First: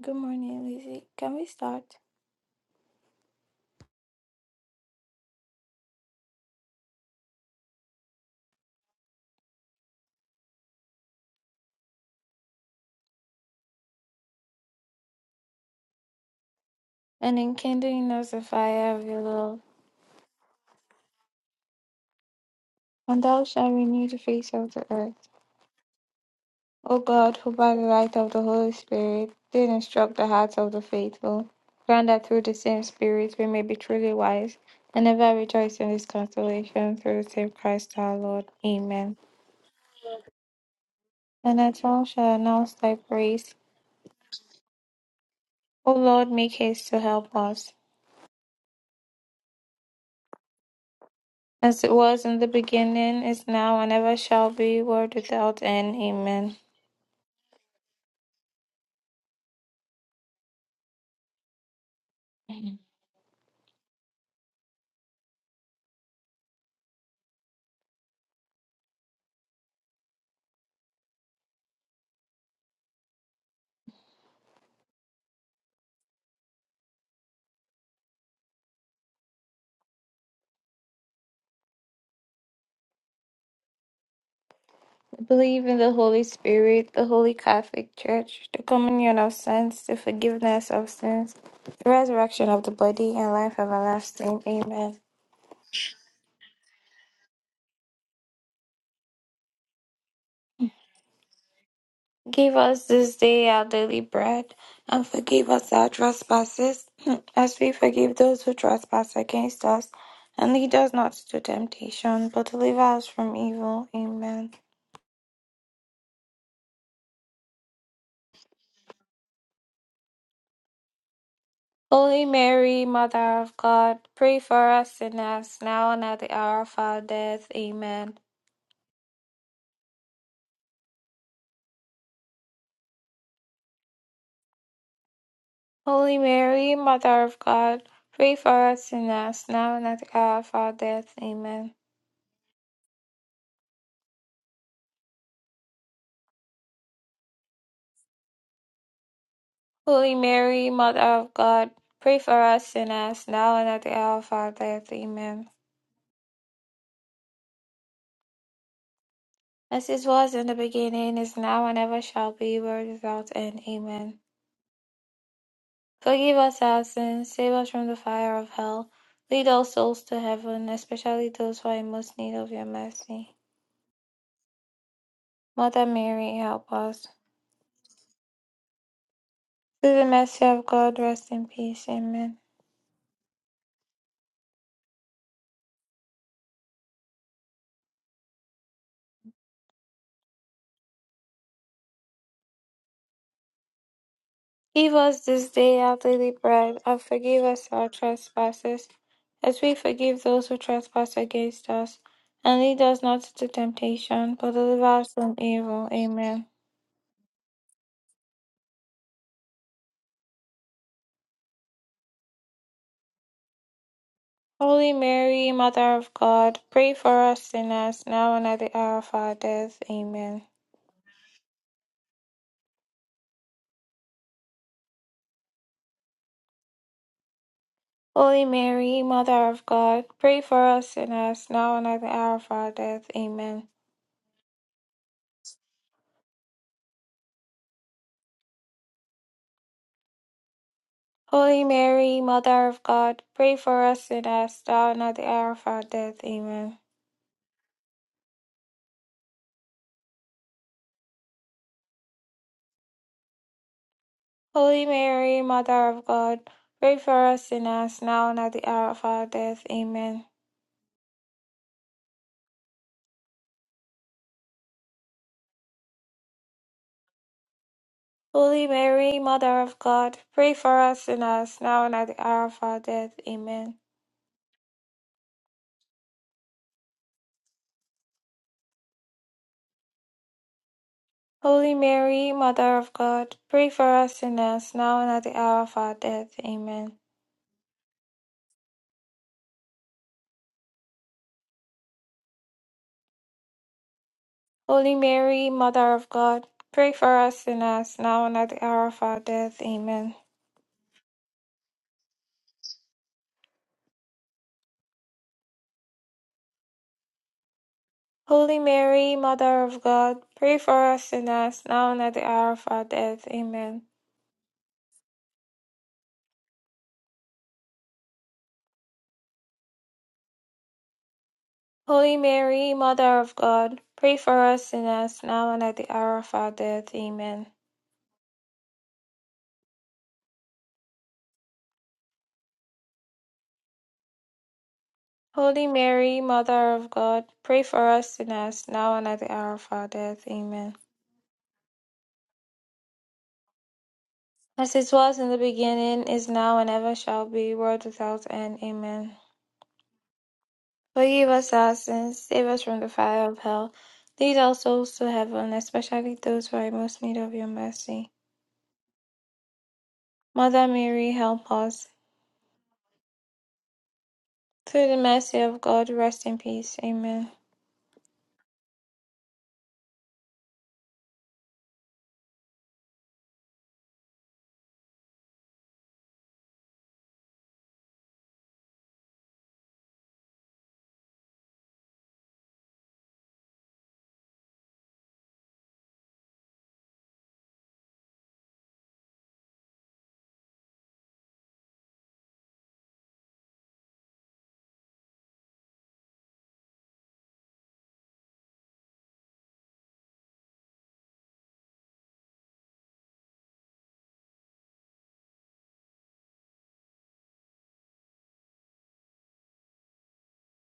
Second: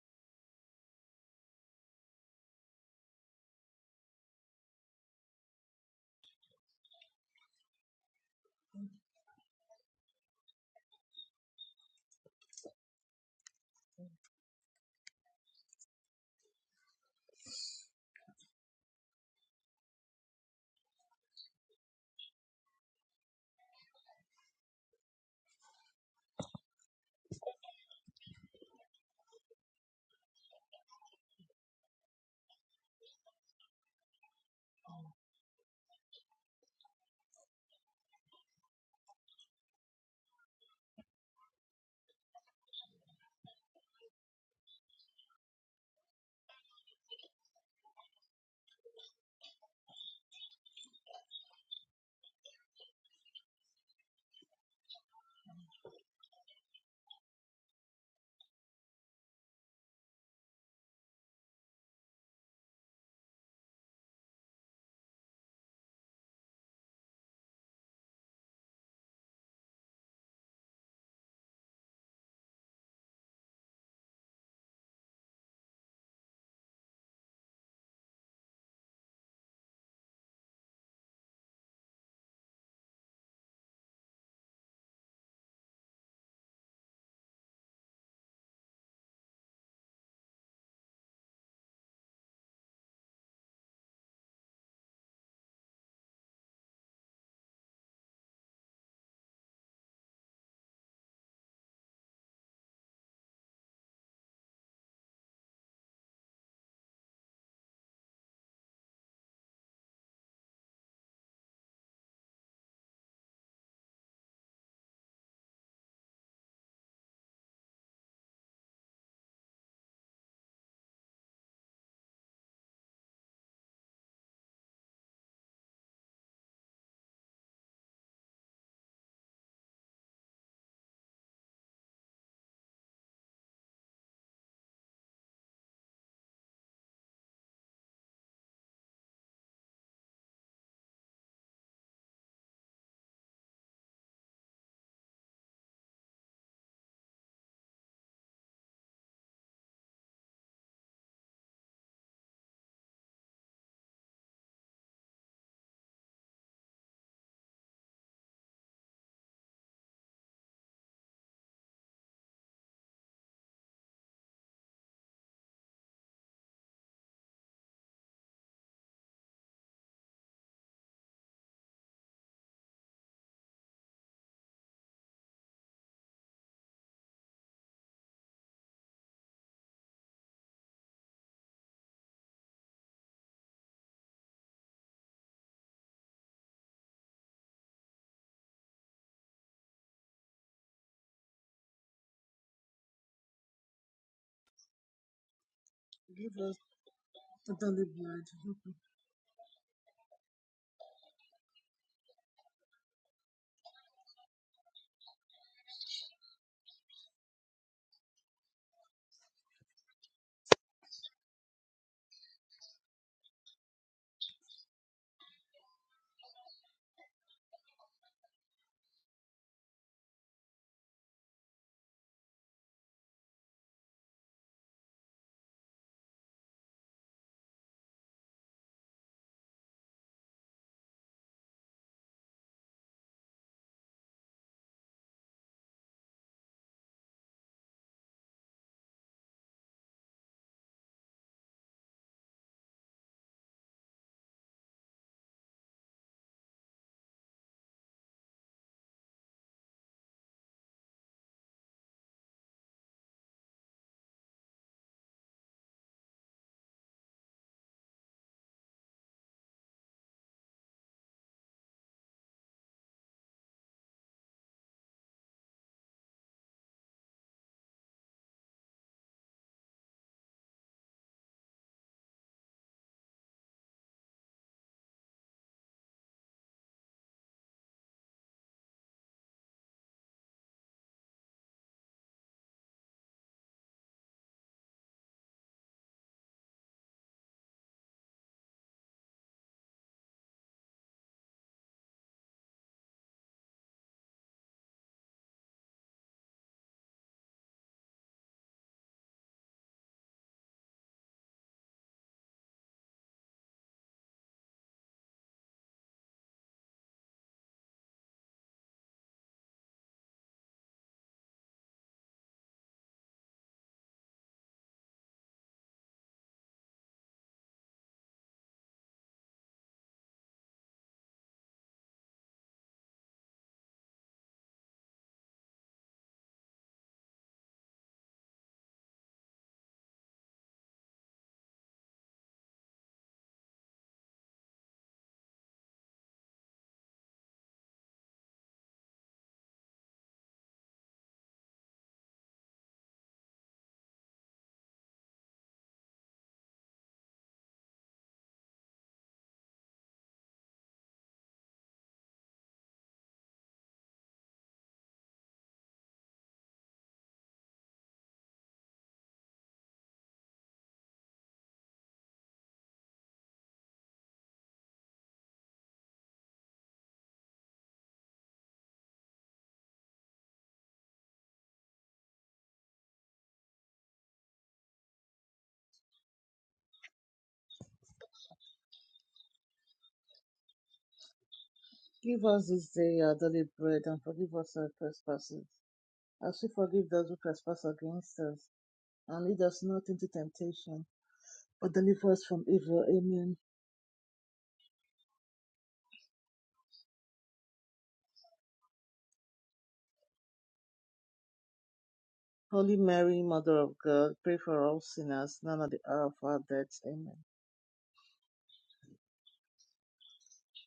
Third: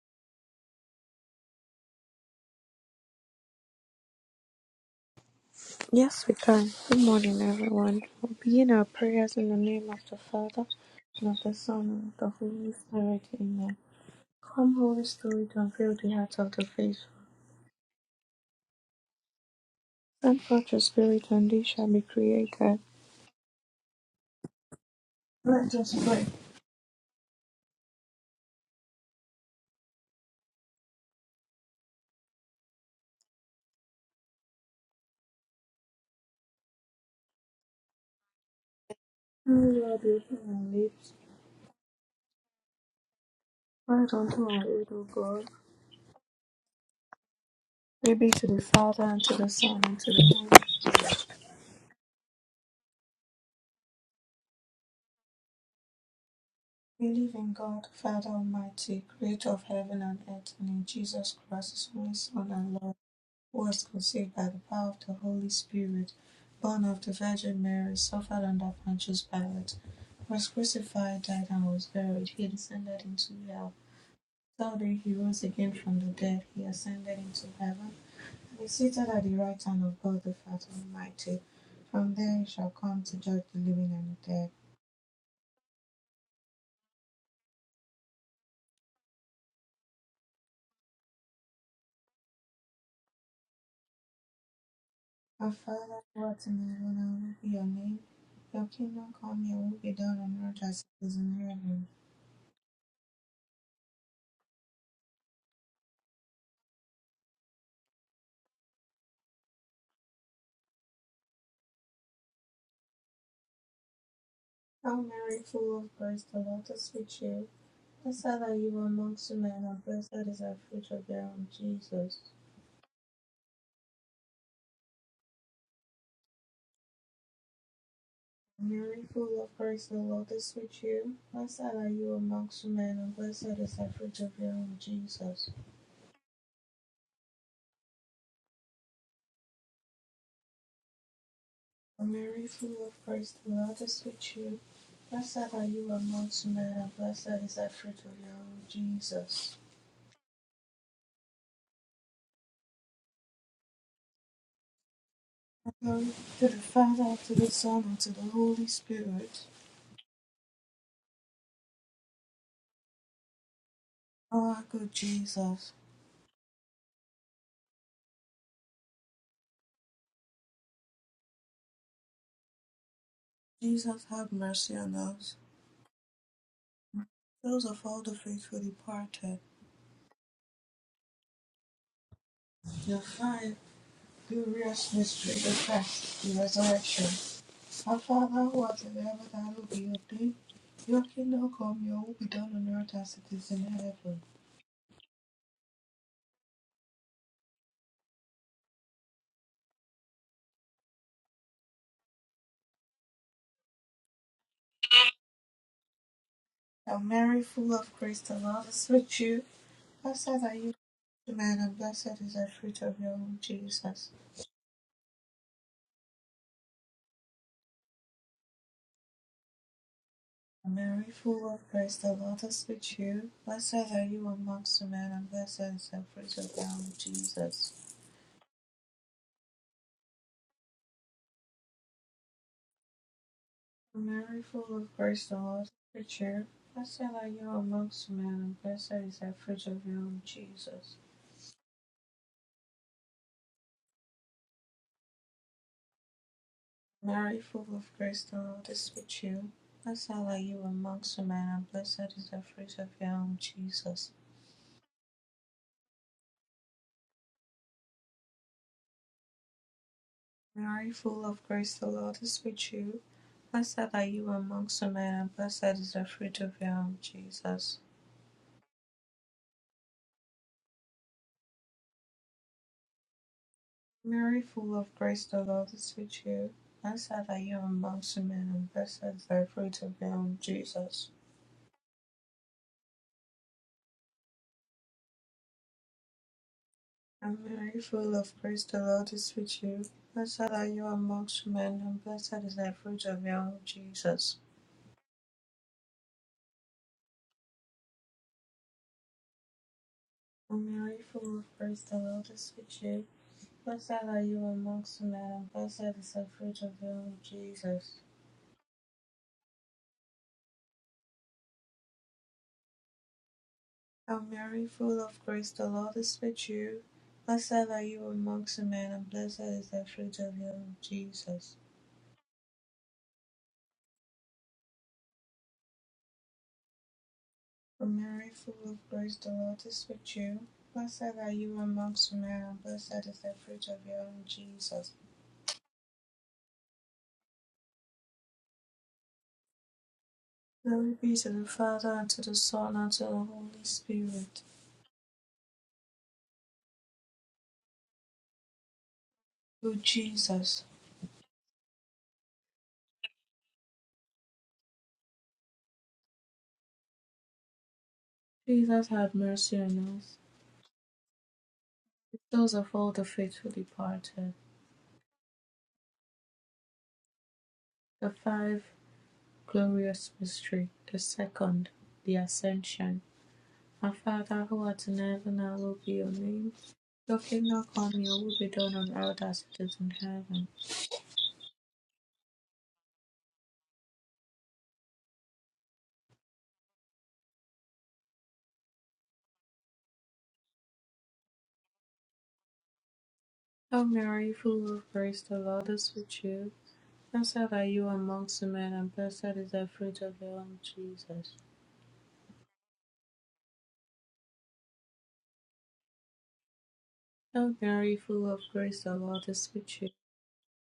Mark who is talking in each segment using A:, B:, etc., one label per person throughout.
A: Good morning, Lizzie. Can we start?
B: Yes, we can. Good morning, everyone. We'll begin our prayers in the name of the Father, and of the Son, and of the Holy Spirit. Amen. Come, Holy Spirit, and fill the hearts of the faithful.
A: And enkindling us the fire of your love,
B: Send forth your Spirit, and they shall be created.
A: and thou shalt renew the face of the earth.
B: Let us pray.
A: O God, who by the light of the Holy Spirit did instruct the hearts of the faithful, grant that through the same Spirit we may be truly wise, and ever rejoice in this consolation through the same Christ our Lord. Amen.
B: Holy Lord, open our lips.
A: And that all shall announce thy praise.
B: Grant unto our aid, O God.
A: O Lord, make haste to help us.
B: Glory be to the Father, and to the Son, and to the Holy Spirit.
A: As it was in the beginning, is now, and ever shall be, world without end. Amen.
B: Believe in God, Father Almighty, creator of heaven and earth, and in Jesus Christ, his only Son and Lord was conceived by the power of the Holy Spirit, born of the Virgin Mary, suffered under Pontius Pilate, was crucified, died, and was buried. He descended into hell. The Third day he rose again from the dead. He ascended into heaven and is seated at the right hand of God the Father Almighty. From there he shall come to judge the living and the dead.
A: I believe in the Holy Spirit, the Holy Catholic Church, the communion of saints, the forgiveness of sins, the resurrection of the body, and life everlasting. Amen.
B: Our Father, who art in heaven, hallowed be your name. Your kingdom come, your will be done on earth as it is in heaven.
A: Give us this day our daily bread, and forgive us our trespasses, as we forgive those who trespass against us. And lead us not into temptation, but deliver us from evil. Amen.
B: Hail Mary, full of grace, the Lord is with you. Blessed are you were amongst men, and blessed is the fruit of your womb, Jesus.
A: Holy Mary, Mother of God, pray for us sinners, now and at the hour of our death. Amen.
B: Mary, full of grace, the Lord is with you. Blessed are you amongst men, and blessed is the fruit of your womb, Jesus.
A: Holy Mary, Mother of God, pray for us sinners, now and at the hour of our death. Amen.
B: Mary, full of grace, the Lord is with you. Blessed are you amongst men, and blessed is the fruit of your womb, Jesus.
A: Holy Mary, Mother of God, pray for us sinners, now and at the hour of our death. Amen.
B: Glory to the Father, to the Son, and to the Holy Spirit.
A: As it was in the beginning, is now, and ever shall be, world without end. Amen.
B: O Our good Jesus,
A: Forgive us our sins, save us from the fire of hell. Lead all souls to heaven, especially those who are in most need of your mercy.
B: Jesus, have mercy on us.
A: Mother Mary, help us.
B: Those of all the faithful departed,
A: Through the mercy of God, rest in peace. Amen.
B: your fire Glorious mystery, the first, the resurrection. Our Father who art in heaven, hallowed be your name. Your kingdom come, your will be done on earth as it is in heaven.
A: Give us this day our daily
C: Give us
A: bread, and forgive
C: our
A: us
C: daily
A: our
C: bread.
A: trespasses, as we forgive those who trespass against us. And lead us not into temptation, but deliver us from evil. Amen.
B: Hail Mary, full of grace, the Lord is with you. Blessed are you among men, and blessed is the fruit of your womb, Jesus.
A: Holy Mary, Mother of God, pray for us sinners, now and at the hour of our death. Amen.
B: Hail Mary, full of grace, the Lord is with you. Blessed are you amongst men, and blessed is the fruit of your womb, Jesus.
A: Holy Mary, Mother of God, pray for us sinners, now and at the hour of our death. Amen.
B: A Mary full of grace, the Lord is with you. Blessed are you amongst men, and blessed is the fruit of your womb, Jesus.
A: Holy Mary, Mother of God, pray for us sinners, now and at the hour of our death. Amen.
B: Mary full of grace, the Lord is with you. Blessed are you amongst women, and blessed is the fruit of your womb, Jesus.
A: Holy Mary, Mother of God, pray for us sinners now and at the hour of our death. Amen.
B: Mary full of grace, the Lord is with you. Blessed are you amongst women, and blessed is the fruit of your womb, Jesus.
A: Holy Mary, Mother of God, pray for us sinners now and at the hour of our death. Amen.
B: Mary full of grace, the Lord is with you. Blessed are you amongst women, and blessed is the fruit of your womb, Jesus.
A: Holy Mary, Mother of God, pray for us sinners now and at the hour of our death. Amen.
B: I'm very full of praise. The Lord is with you. Blessed are you amongst men, and blessed is the fruit of your womb, Jesus.
A: Holy Mary, Mother of God, pray for us sinners now and at the hour of our death. Amen.
B: I'm very full of praise. The Lord is with you. Blessed are you amongst men, and blessed is the fruit of your womb, Jesus.
A: Holy Mary, Mother of God, pray for us sinners now and at the hour of our death. Amen.
B: i Mary full of grace. The Lord is with you. Blessed are you amongst men, and blessed is the fruit of your womb, Jesus.
A: Holy Mary, Mother of God, pray for us sinners now and at the hour of our death. Amen.
B: i Mary full of grace. The Lord is with you. Blessed are you amongst men, and blessed is the fruit of your womb, Jesus.
A: Holy Mary, Mother of God, pray for us sinners now and at the hour of our death. Amen.
B: Glory be to the Father, and to the Son, and to the Holy Spirit.
A: As it was in the beginning, is now, and ever shall be, world without end. Amen.
B: O Jesus,
A: Forgive us our sins, save us from the fire of hell. Lead our souls to heaven, especially those who are in most need of your mercy.
B: Jesus, have mercy on us,
A: Mother Mary, help us.
B: the souls of all the faithful departed.
A: Through the mercy of God, rest in peace. Amen.
B: The five glorious mystery. The second, the Ascension. Our Father, who art in heaven, hallowed be your name. Your kingdom come, your will be done on earth as it is in heaven.
C: Give us this day our daily bread, and forgive us our trespasses, as we forgive those who trespass against us. And lead us not into temptation, but deliver us from evil. Amen.
B: Hail Mary, full of grace, the Lord is with you. Blessed are you amongst the men, and blessed is the fruit of your womb, Jesus.
C: Holy Mary, Mother of God, pray for all sinners, now and at the hour of our death. Amen.
B: O Mary, full of grace, the Lord is with you.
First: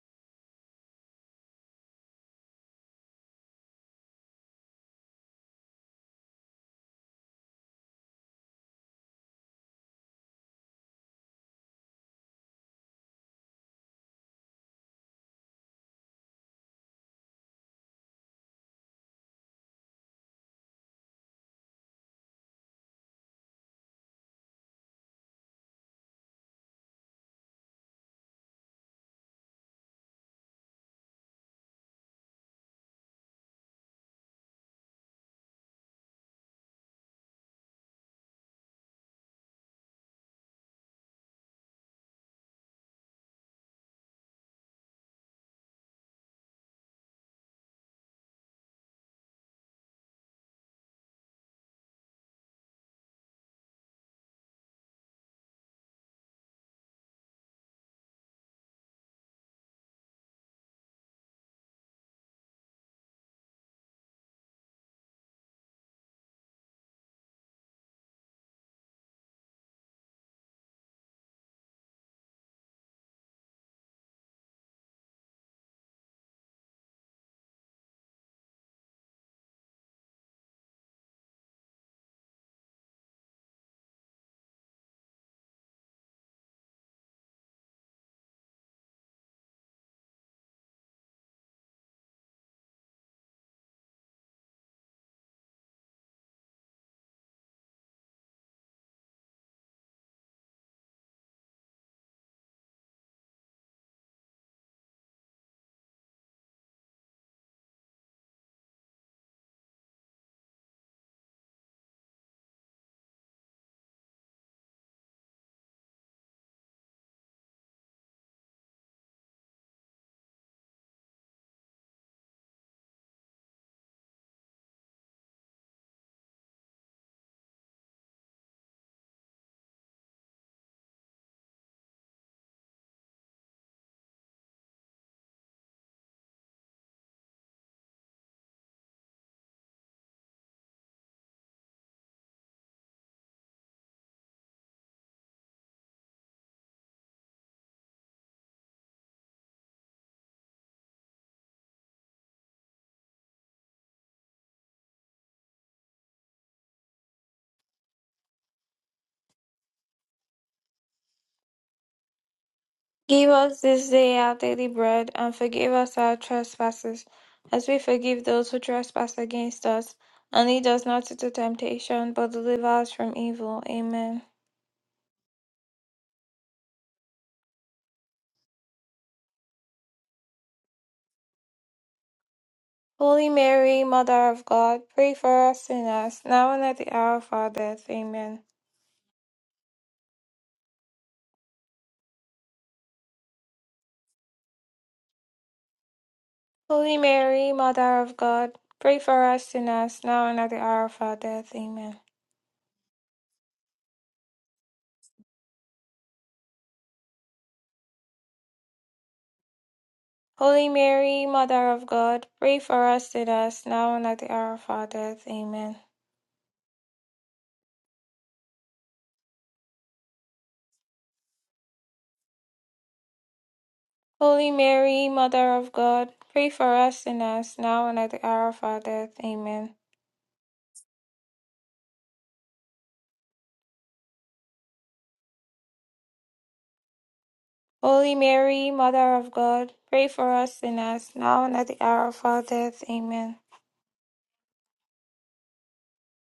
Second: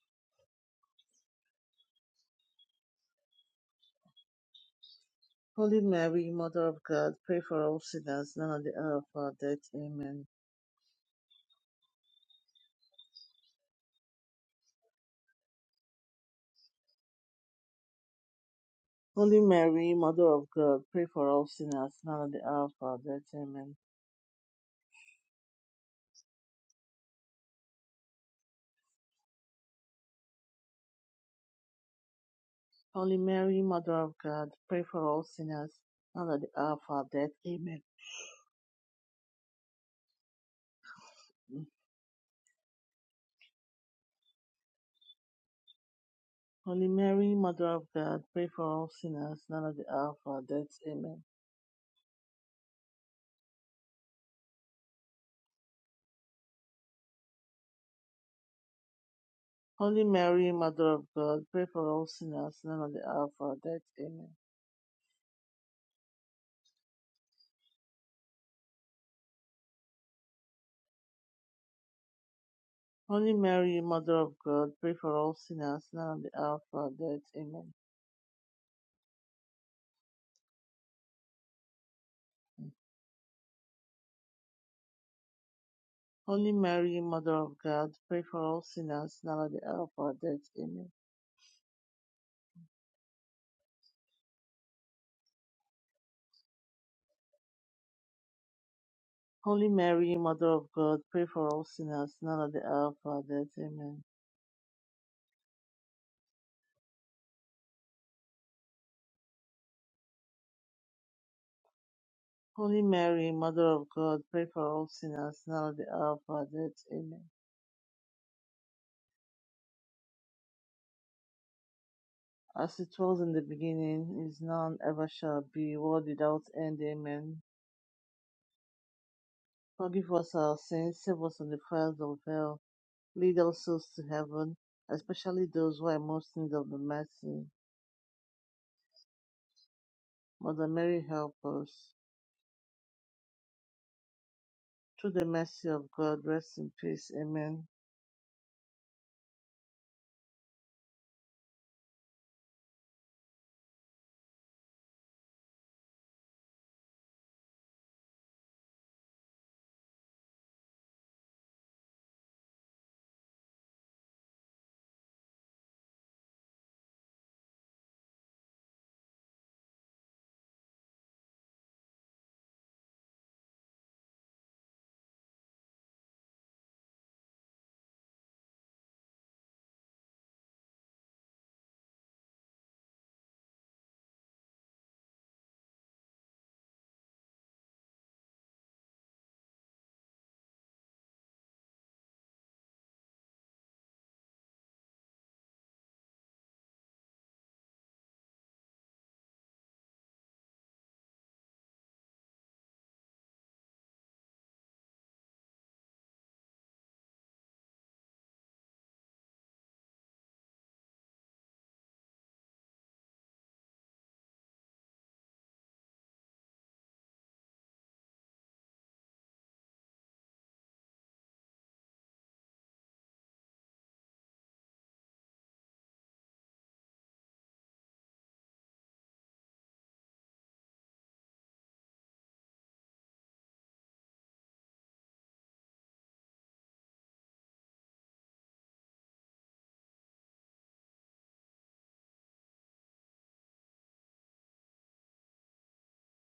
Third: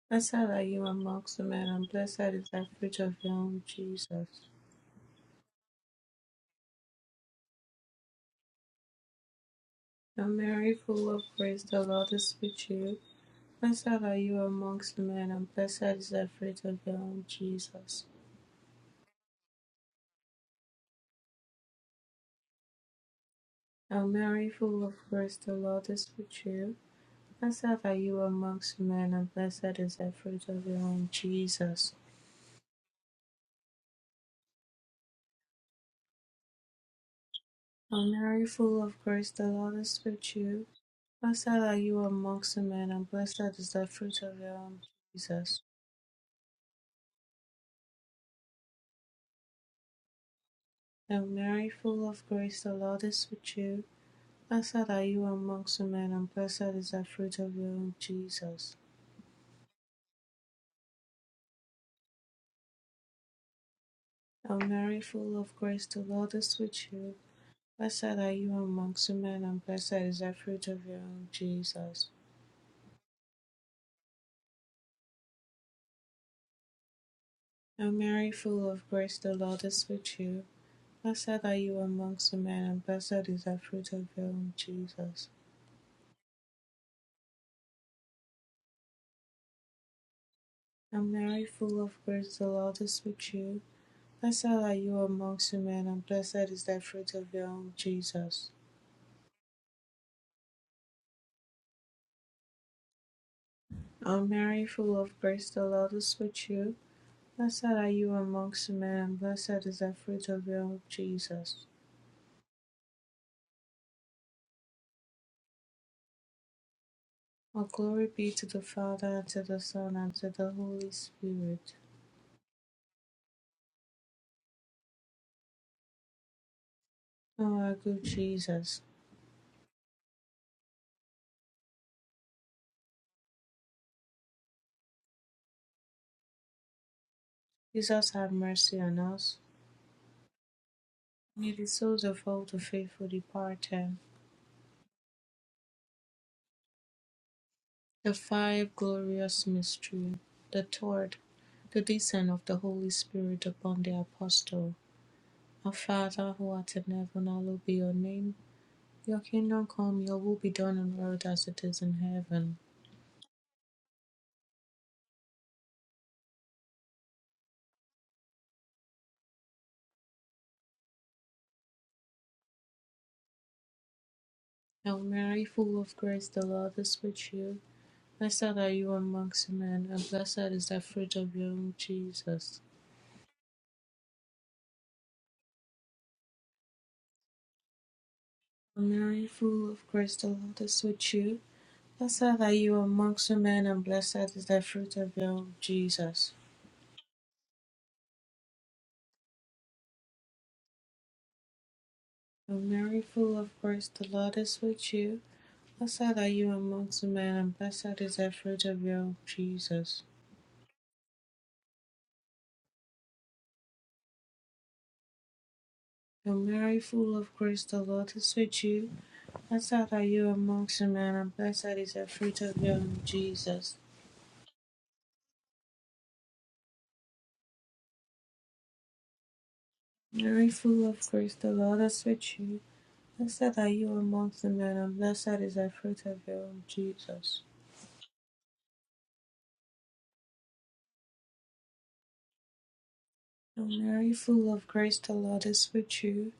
B: Blessed are you amongst women, and blessed is the fruit of your womb, Jesus.
C: Holy Mary, Mother of God, pray for all sinners, now and at the hour of our death.
B: O
C: Amen.
B: Mary, full of grace, the Lord is with you. Blessed are you amongst women, and blessed is the fruit of your womb, Jesus.
C: Holy Mary, Mother of God, pray for all sinners, now and at the hour of our death. Amen.
B: O Mary, full of grace, the Lord is with you. Blessed are you amongst women, and blessed is the fruit of your womb, Jesus.
C: Holy Mary, Mother of God, pray for all sinners, now and at the hour of our death. Amen.
B: O Mary, full of grace, the Lord is with you. Blessed
C: Mm.
B: are you amongst the men, and blessed is the fruit of your womb, Jesus.
C: Holy Mary, Mother of God, pray for all sinners, now and at the hour of our death. Amen.
B: Hail Mary, full of grace, the Lord is with you. Blessed are you amongst the men, and blessed is the fruit of your womb, Jesus.
C: Holy Mary, Mother of God, pray for all sinners, now and at the hour of our death. Amen.
B: Hail Mary, full of grace, the Lord is with you. Blessed are you amongst the men, and blessed is the fruit of your womb, Jesus.
C: Holy Mary, Mother of God, pray for all sinners, now and at the hour of our death. Amen.
B: Hail Mary, full of grace, the Lord is with you. Blessed are you amongst the men, and blessed is the fruit of your womb, Jesus.
C: Holy Mary, Mother of God, pray for all sinners, now and at the hour of our death. Amen.
B: And Mary, full of grace, the Lord is with you. Blessed are you amongst women, and blessed is the fruit of your womb, Jesus.
C: Holy Mary, Mother of God, pray for all sinners, now and at the hour of our death. Amen.
B: O Mary, full of grace, the Lord is with you. Blessed are you amongst women, and blessed is the fruit of your womb, Jesus.
C: Holy Mary, Mother of God, pray for all sinners, now at the hour of our death. Amen.
B: All glory be to the Father, and to the Son, and to the Holy Spirit.
C: As it was in the beginning, is now, and ever shall be, world without end. Amen.
B: O our good Jesus,
C: Forgive us our sins, save us from the fires of hell, lead all souls to heaven, especially those who are most in need of the mercy.
B: Jesus have mercy on us.
C: Mother Mary, help
B: May the
C: us.
B: souls of all the faithful departed,
C: Through the mercy of God, rest in peace. Amen.
B: the five glorious mystery, the torch. the descent of the Holy Spirit upon the apostle. Our Father who art in heaven, hallowed be your name. Your kingdom come, your will be done on earth as it is in heaven.
A: Give us this day our daily bread, and forgive us our trespasses, as we forgive those who trespass against us. And lead us not into temptation, but deliver us from evil. Amen.
B: Hail Mary, full of grace, the Lord is with you. Blessed are you amongst men, and blessed is the fruit of your womb, Jesus.
A: Holy Mary, Mother of God, pray for us sinners, now and at the hour of our death. Amen.
B: Hail Mary, full of grace, the Lord is with you. Blessed are you amongst men, and blessed is the fruit of your womb, Jesus.
A: Holy Mary, Mother of God, pray for us sinners, now and at the hour of our death. Amen.
B: Hail Mary, full of grace, the Lord is with you. Blessed are you amongst men, and blessed is the fruit of your womb, Jesus.
A: Holy Mary, Mother of God, pray for us sinners, now and at the hour of our death. Amen.
B: Hail Mary, full of grace, the Lord is with you. Blessed are you amongst men, and blessed is the fruit of your womb, Jesus.
A: Holy Mary, Mother of God, pray for us sinners, now and at the hour of our death. Amen.
B: Mary, full of grace, the Lord is with you. Blessed are you amongst men, and blessed is the fruit of your womb, Jesus.
A: Holy Mary, Mother of God, pray for us sinners, now and at the hour of our death. Amen.
B: Hail Mary, full of grace, the Lord is with you.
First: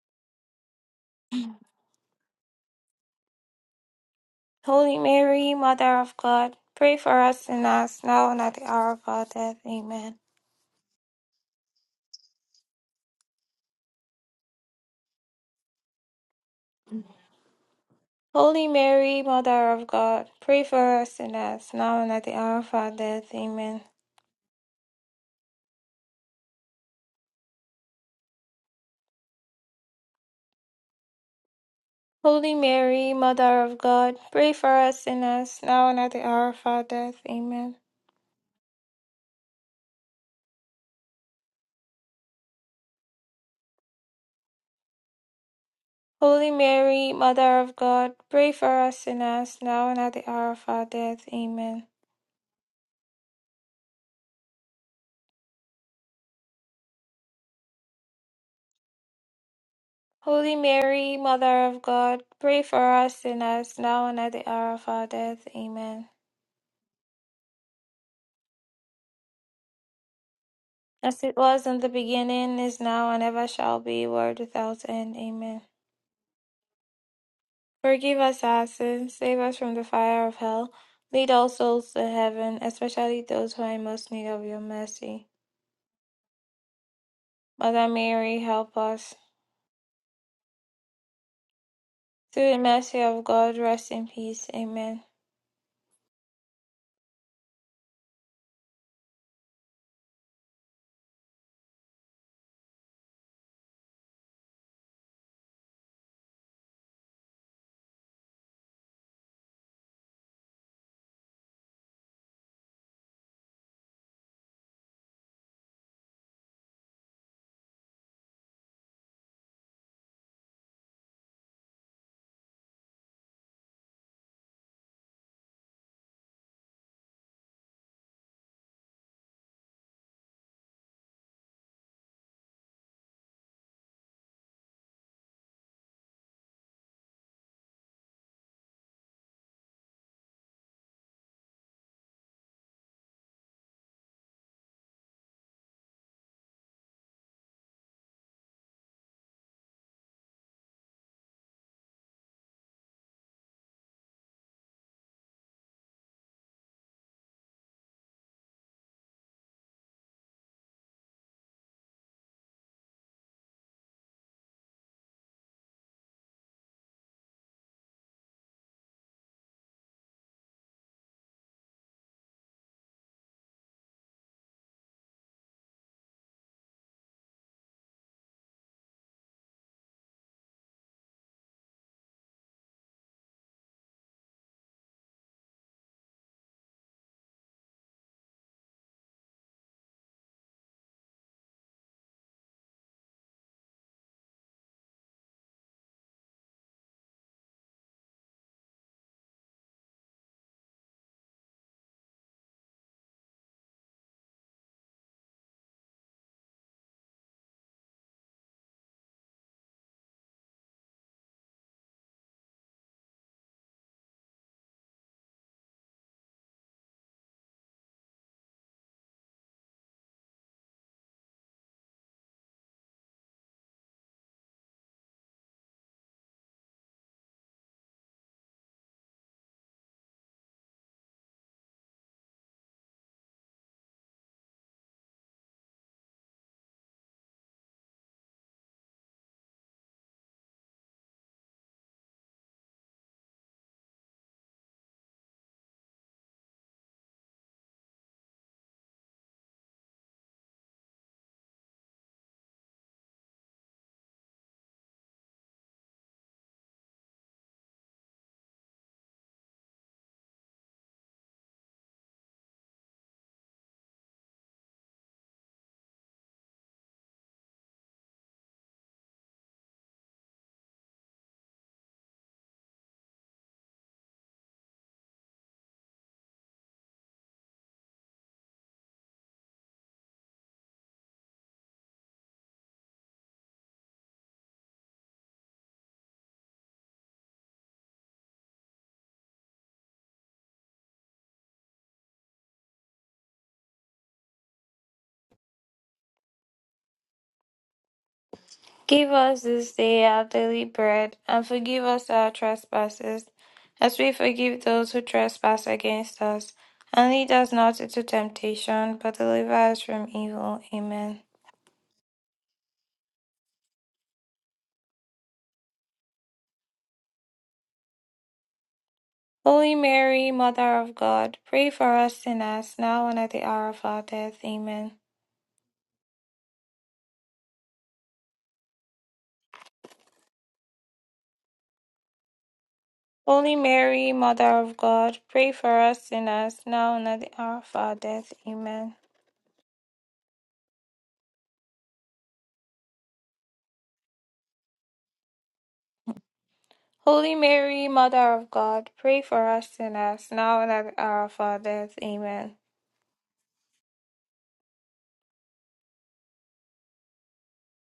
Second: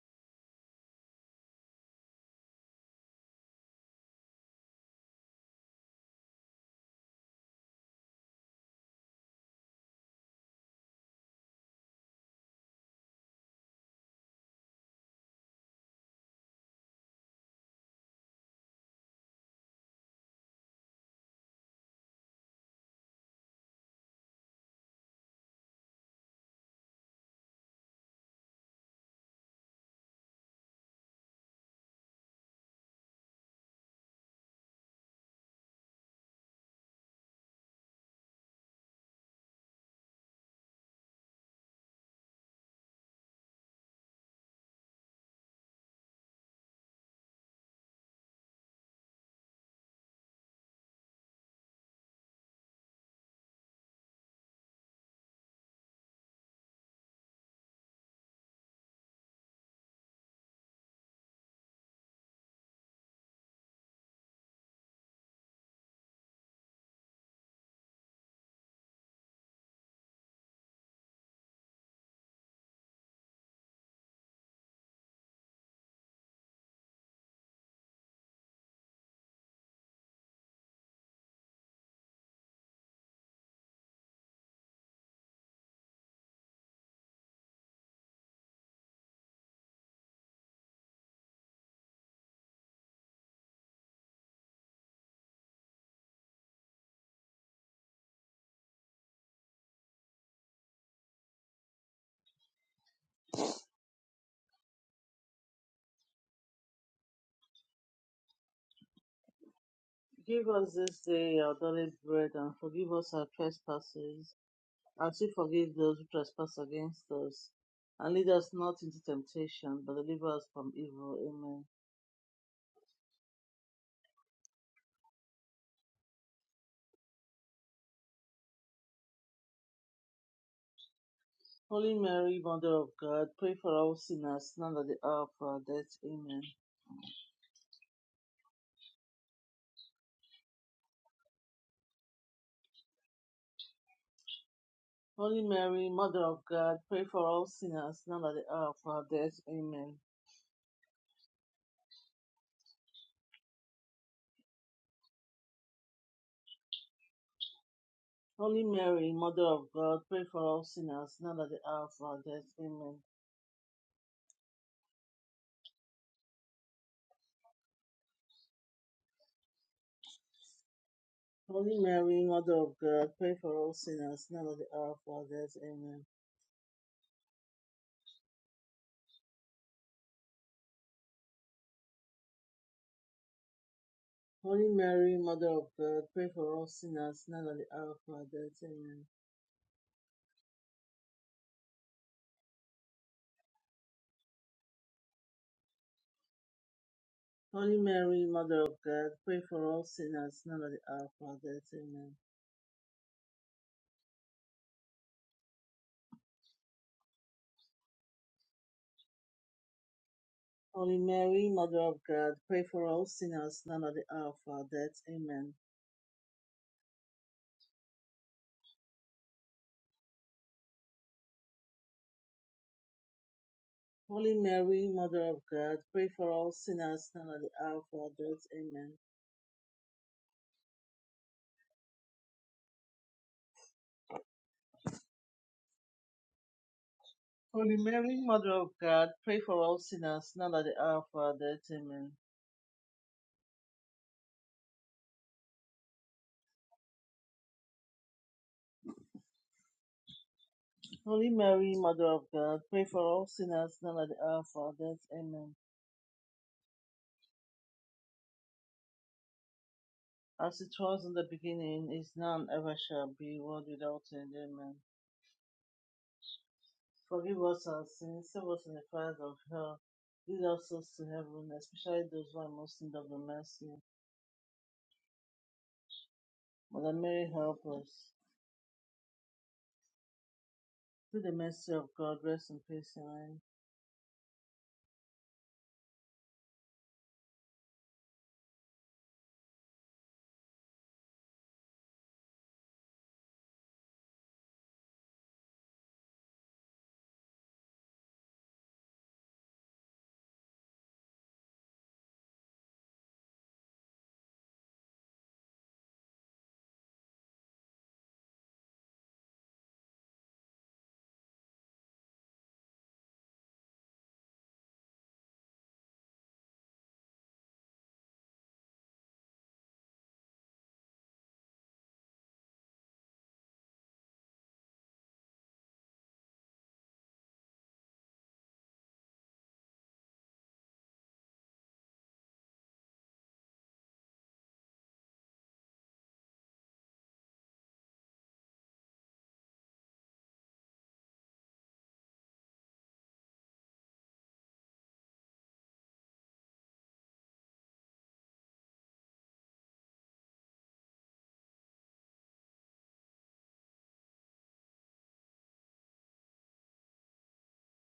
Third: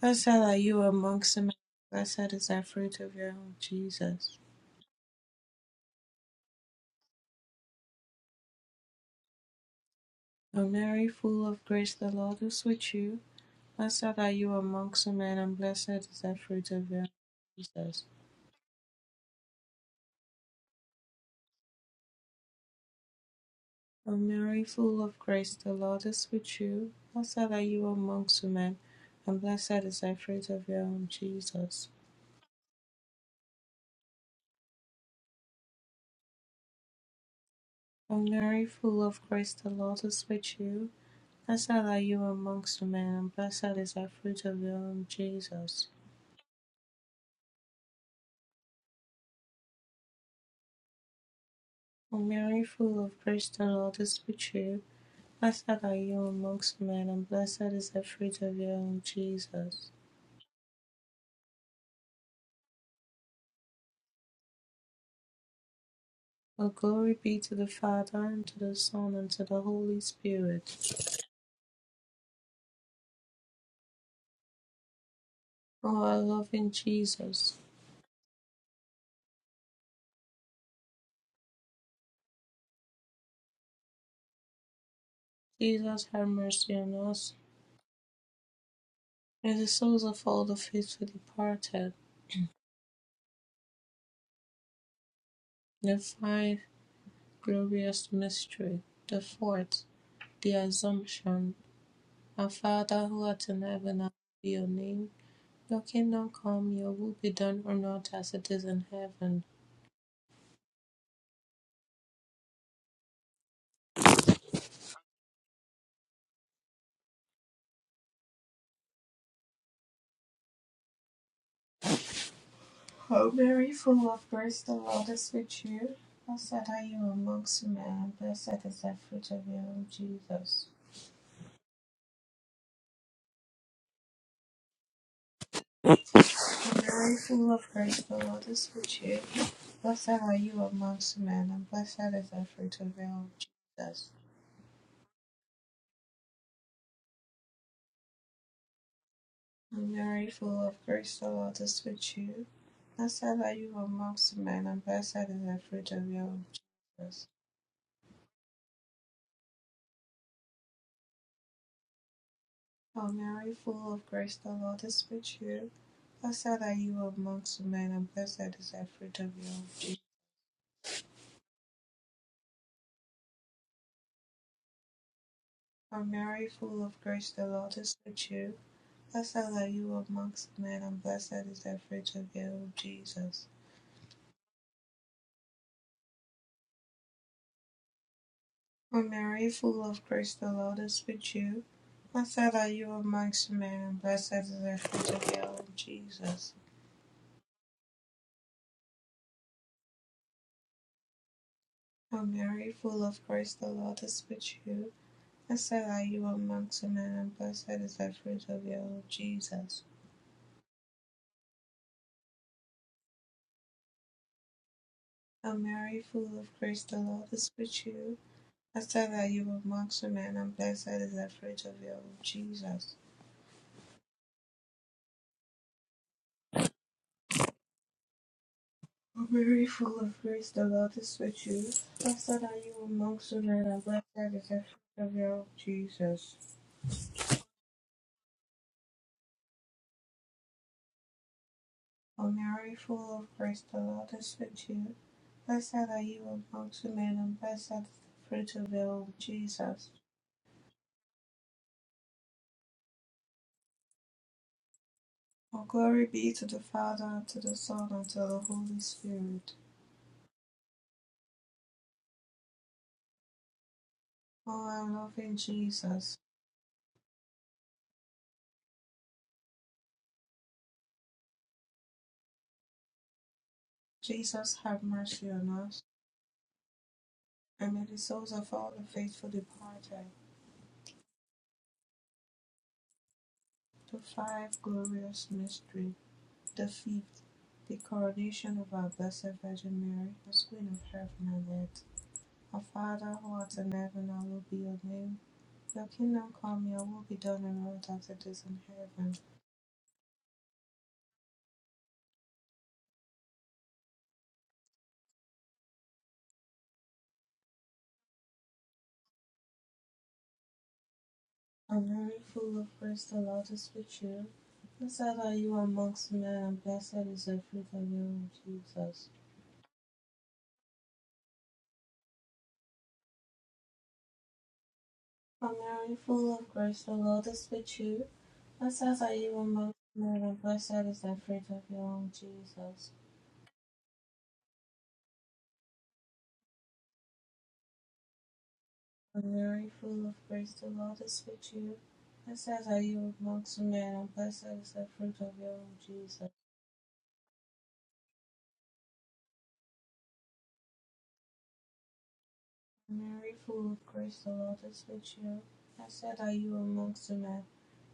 B: Blessed are you amongst men, and blessed is the fruit of your womb, Jesus.
A: Holy Mary, Mother of God, pray for us sinners, now and at the hour of our death. Amen.
B: O Mary, full of grace, the Lord is with you. Blessed are you amongst men, and blessed is the fruit of your womb, Jesus.
A: Holy Mary, Mother of God, pray for us sinners, now and at the hour of our death. Amen.
B: O Mary, full of grace, the Lord is with you. Blessed are you amongst women, and blessed is the fruit of your womb, Jesus.
A: Holy Mary, Mother of God, pray for us sinners, now and at the hour of our death. Amen.
B: O Mary, full of grace, the Lord is with you. Blessed are you amongst women, and blessed is the fruit of your womb, Jesus.
A: Holy Mary, Mother of God, pray for us sinners, now and at the hour of our death. Amen.
B: O Mary, full of grace, the Lord is with you. Blessed are you amongst men, and blessed is the fruit of your womb, Jesus.
A: Holy Mary, Mother of God, pray for us sinners, now and at the hour of our death. Amen.
B: All glory be to the Father, and to the Son, and to the Holy Spirit.
A: As it was in the beginning, is now, and ever shall be, world without end. Amen.
B: O our loving Jesus,
A: Forgive us our sins, save us from the fire of hell, lead all souls to heaven, especially those who are in most need of your mercy.
B: Jesus, have mercy on us.
A: Mother Mary, help us.
B: May the souls of all the faithful departed,
A: Through the mercy of God, rest in peace. Amen.
B: the fifth glorious mystery, the fourth, the Assumption. Our Father who art in heaven, hallowed be your name. Your kingdom come, your will be done on earth as it is in heaven.
C: Give us this day our daily bread, and forgive us our trespasses As we forgive those who trespass against us, and lead us not into temptation, but deliver us from evil. Amen.
B: O Mary, full of grace, the Lord is with you. Blessed are you amongst men, blessed is the fruit of your womb, Jesus.
C: Holy Mary, Mother of God, pray for all sinners, now and at the hour of our death. Amen.
B: O Mary, full of grace, the Lord is with you. Blessed are you amongst men, and blessed is the fruit of your womb, Jesus.
C: Holy Mary, Mother of God, pray for all sinners, now and at the hour of our death.
B: O
C: Amen.
B: Mary, full of grace, the Lord is with you. Blessed are you amongst men, and blessed is the fruit of your womb, Jesus.
C: Holy Mary, Mother of God, pray for all sinners, now and at the hour of our death. Amen.
B: O Mary, full of grace, the Lord is with you. Blessed are you amongst men, and blessed is the fruit of your womb.
C: Holy Mary, Mother of God, pray for all sinners, now and at the hour of our death. Amen.
B: O Mary, full of grace, the Lord is with you. Blessed are you amongst men, and blessed is the fruit of your womb, Jesus.
C: Holy Mary, Mother of God, pray for us sinners, now at the hour of our death.
B: O
C: Amen.
B: Mary, full of grace, the Lord is with you. Blessed are you amongst men, and blessed is the fruit of your womb, Jesus.
C: Holy Mary, Mother of God, pray for us sinners, now at the hour of our death. Amen.
B: O Mary, full of grace, the Lord is with you. Blessed are you amongst men, and blessed is the fruit of your womb, Jesus.
C: Holy Mary, Mother of God, pray for us sinners, now at the hour of our death.
B: O
C: Amen.
B: Mary, full of grace, the Lord is with you. I said that you were amongst women, and blessed is the fruit of your womb, Jesus.
C: Holy Mary, Mother of God, pray for us sinners, now at the hour of our death. Amen.
B: O Mary, full of grace, the Lord is with you. Blessed are you amongst women, and blessed is the fruit of your womb, Jesus.
C: Holy Mary, Mother of God, pray for us sinners, now at the hour of our death. Amen.
B: O Mary, full of grace, the Lord is with you. Blessed are you amongst women, and blessed is the fruit of your womb, Jesus.
C: Holy Mary, Mother of God, pray for us sinners, now at the hour of our death. Amen.
B: O glory be to the Father, and to the Son, and to the Holy Spirit.
C: as it was in the beginning, is now, and ever shall be, world without end.
B: O
C: Amen.
B: our loving Jesus,
C: Forgive us our sins, save us from the fires of hell, lead our souls to heaven, especially those who are most in need of the mercy.
B: Jesus, have mercy on us.
C: Mother Mary, help
B: And may
C: us.
B: the souls of all the faithful departed,
C: Through the mercy of God, rest in peace. Amen.
B: the five glorious mystery, the fifth, the coronation of our Blessed Virgin Mary, as Queen of Heaven and Earth. Our Father, who art in heaven, hallowed be your name. Your kingdom come, your will be done on earth as it is in
A: Give
B: heaven.
A: us this day our daily bread, and forgive us our trespasses, as we forgive those who trespass against us. And lead us not into temptation, but deliver us from evil. Amen.
B: O Mary, full of grace, the Lord is with you. Blessed are you amongst men, and blessed is the fruit of your womb, Jesus.
A: Holy Mary, Mother of God, pray for us sinners, now and at the hour of our death. Amen.
B: O Mary, full of grace, the Lord is with you. That sounds like you were most mortal. Blessed is the fruit of your womb, Jesus.
A: Holy Mary, Mother of God, pray for us sinners, now and at the hour of our death. Amen.
B: Mary, full of grace, the Lord is with you. Blessed are you amongst men, and blessed is the fruit of your womb, Jesus.
A: Holy Mary, Mother of God, pray for us sinners, now and at the hour of our death. Amen.
B: Mary, full of grace, the Lord is with you. Blessed are you amongst men,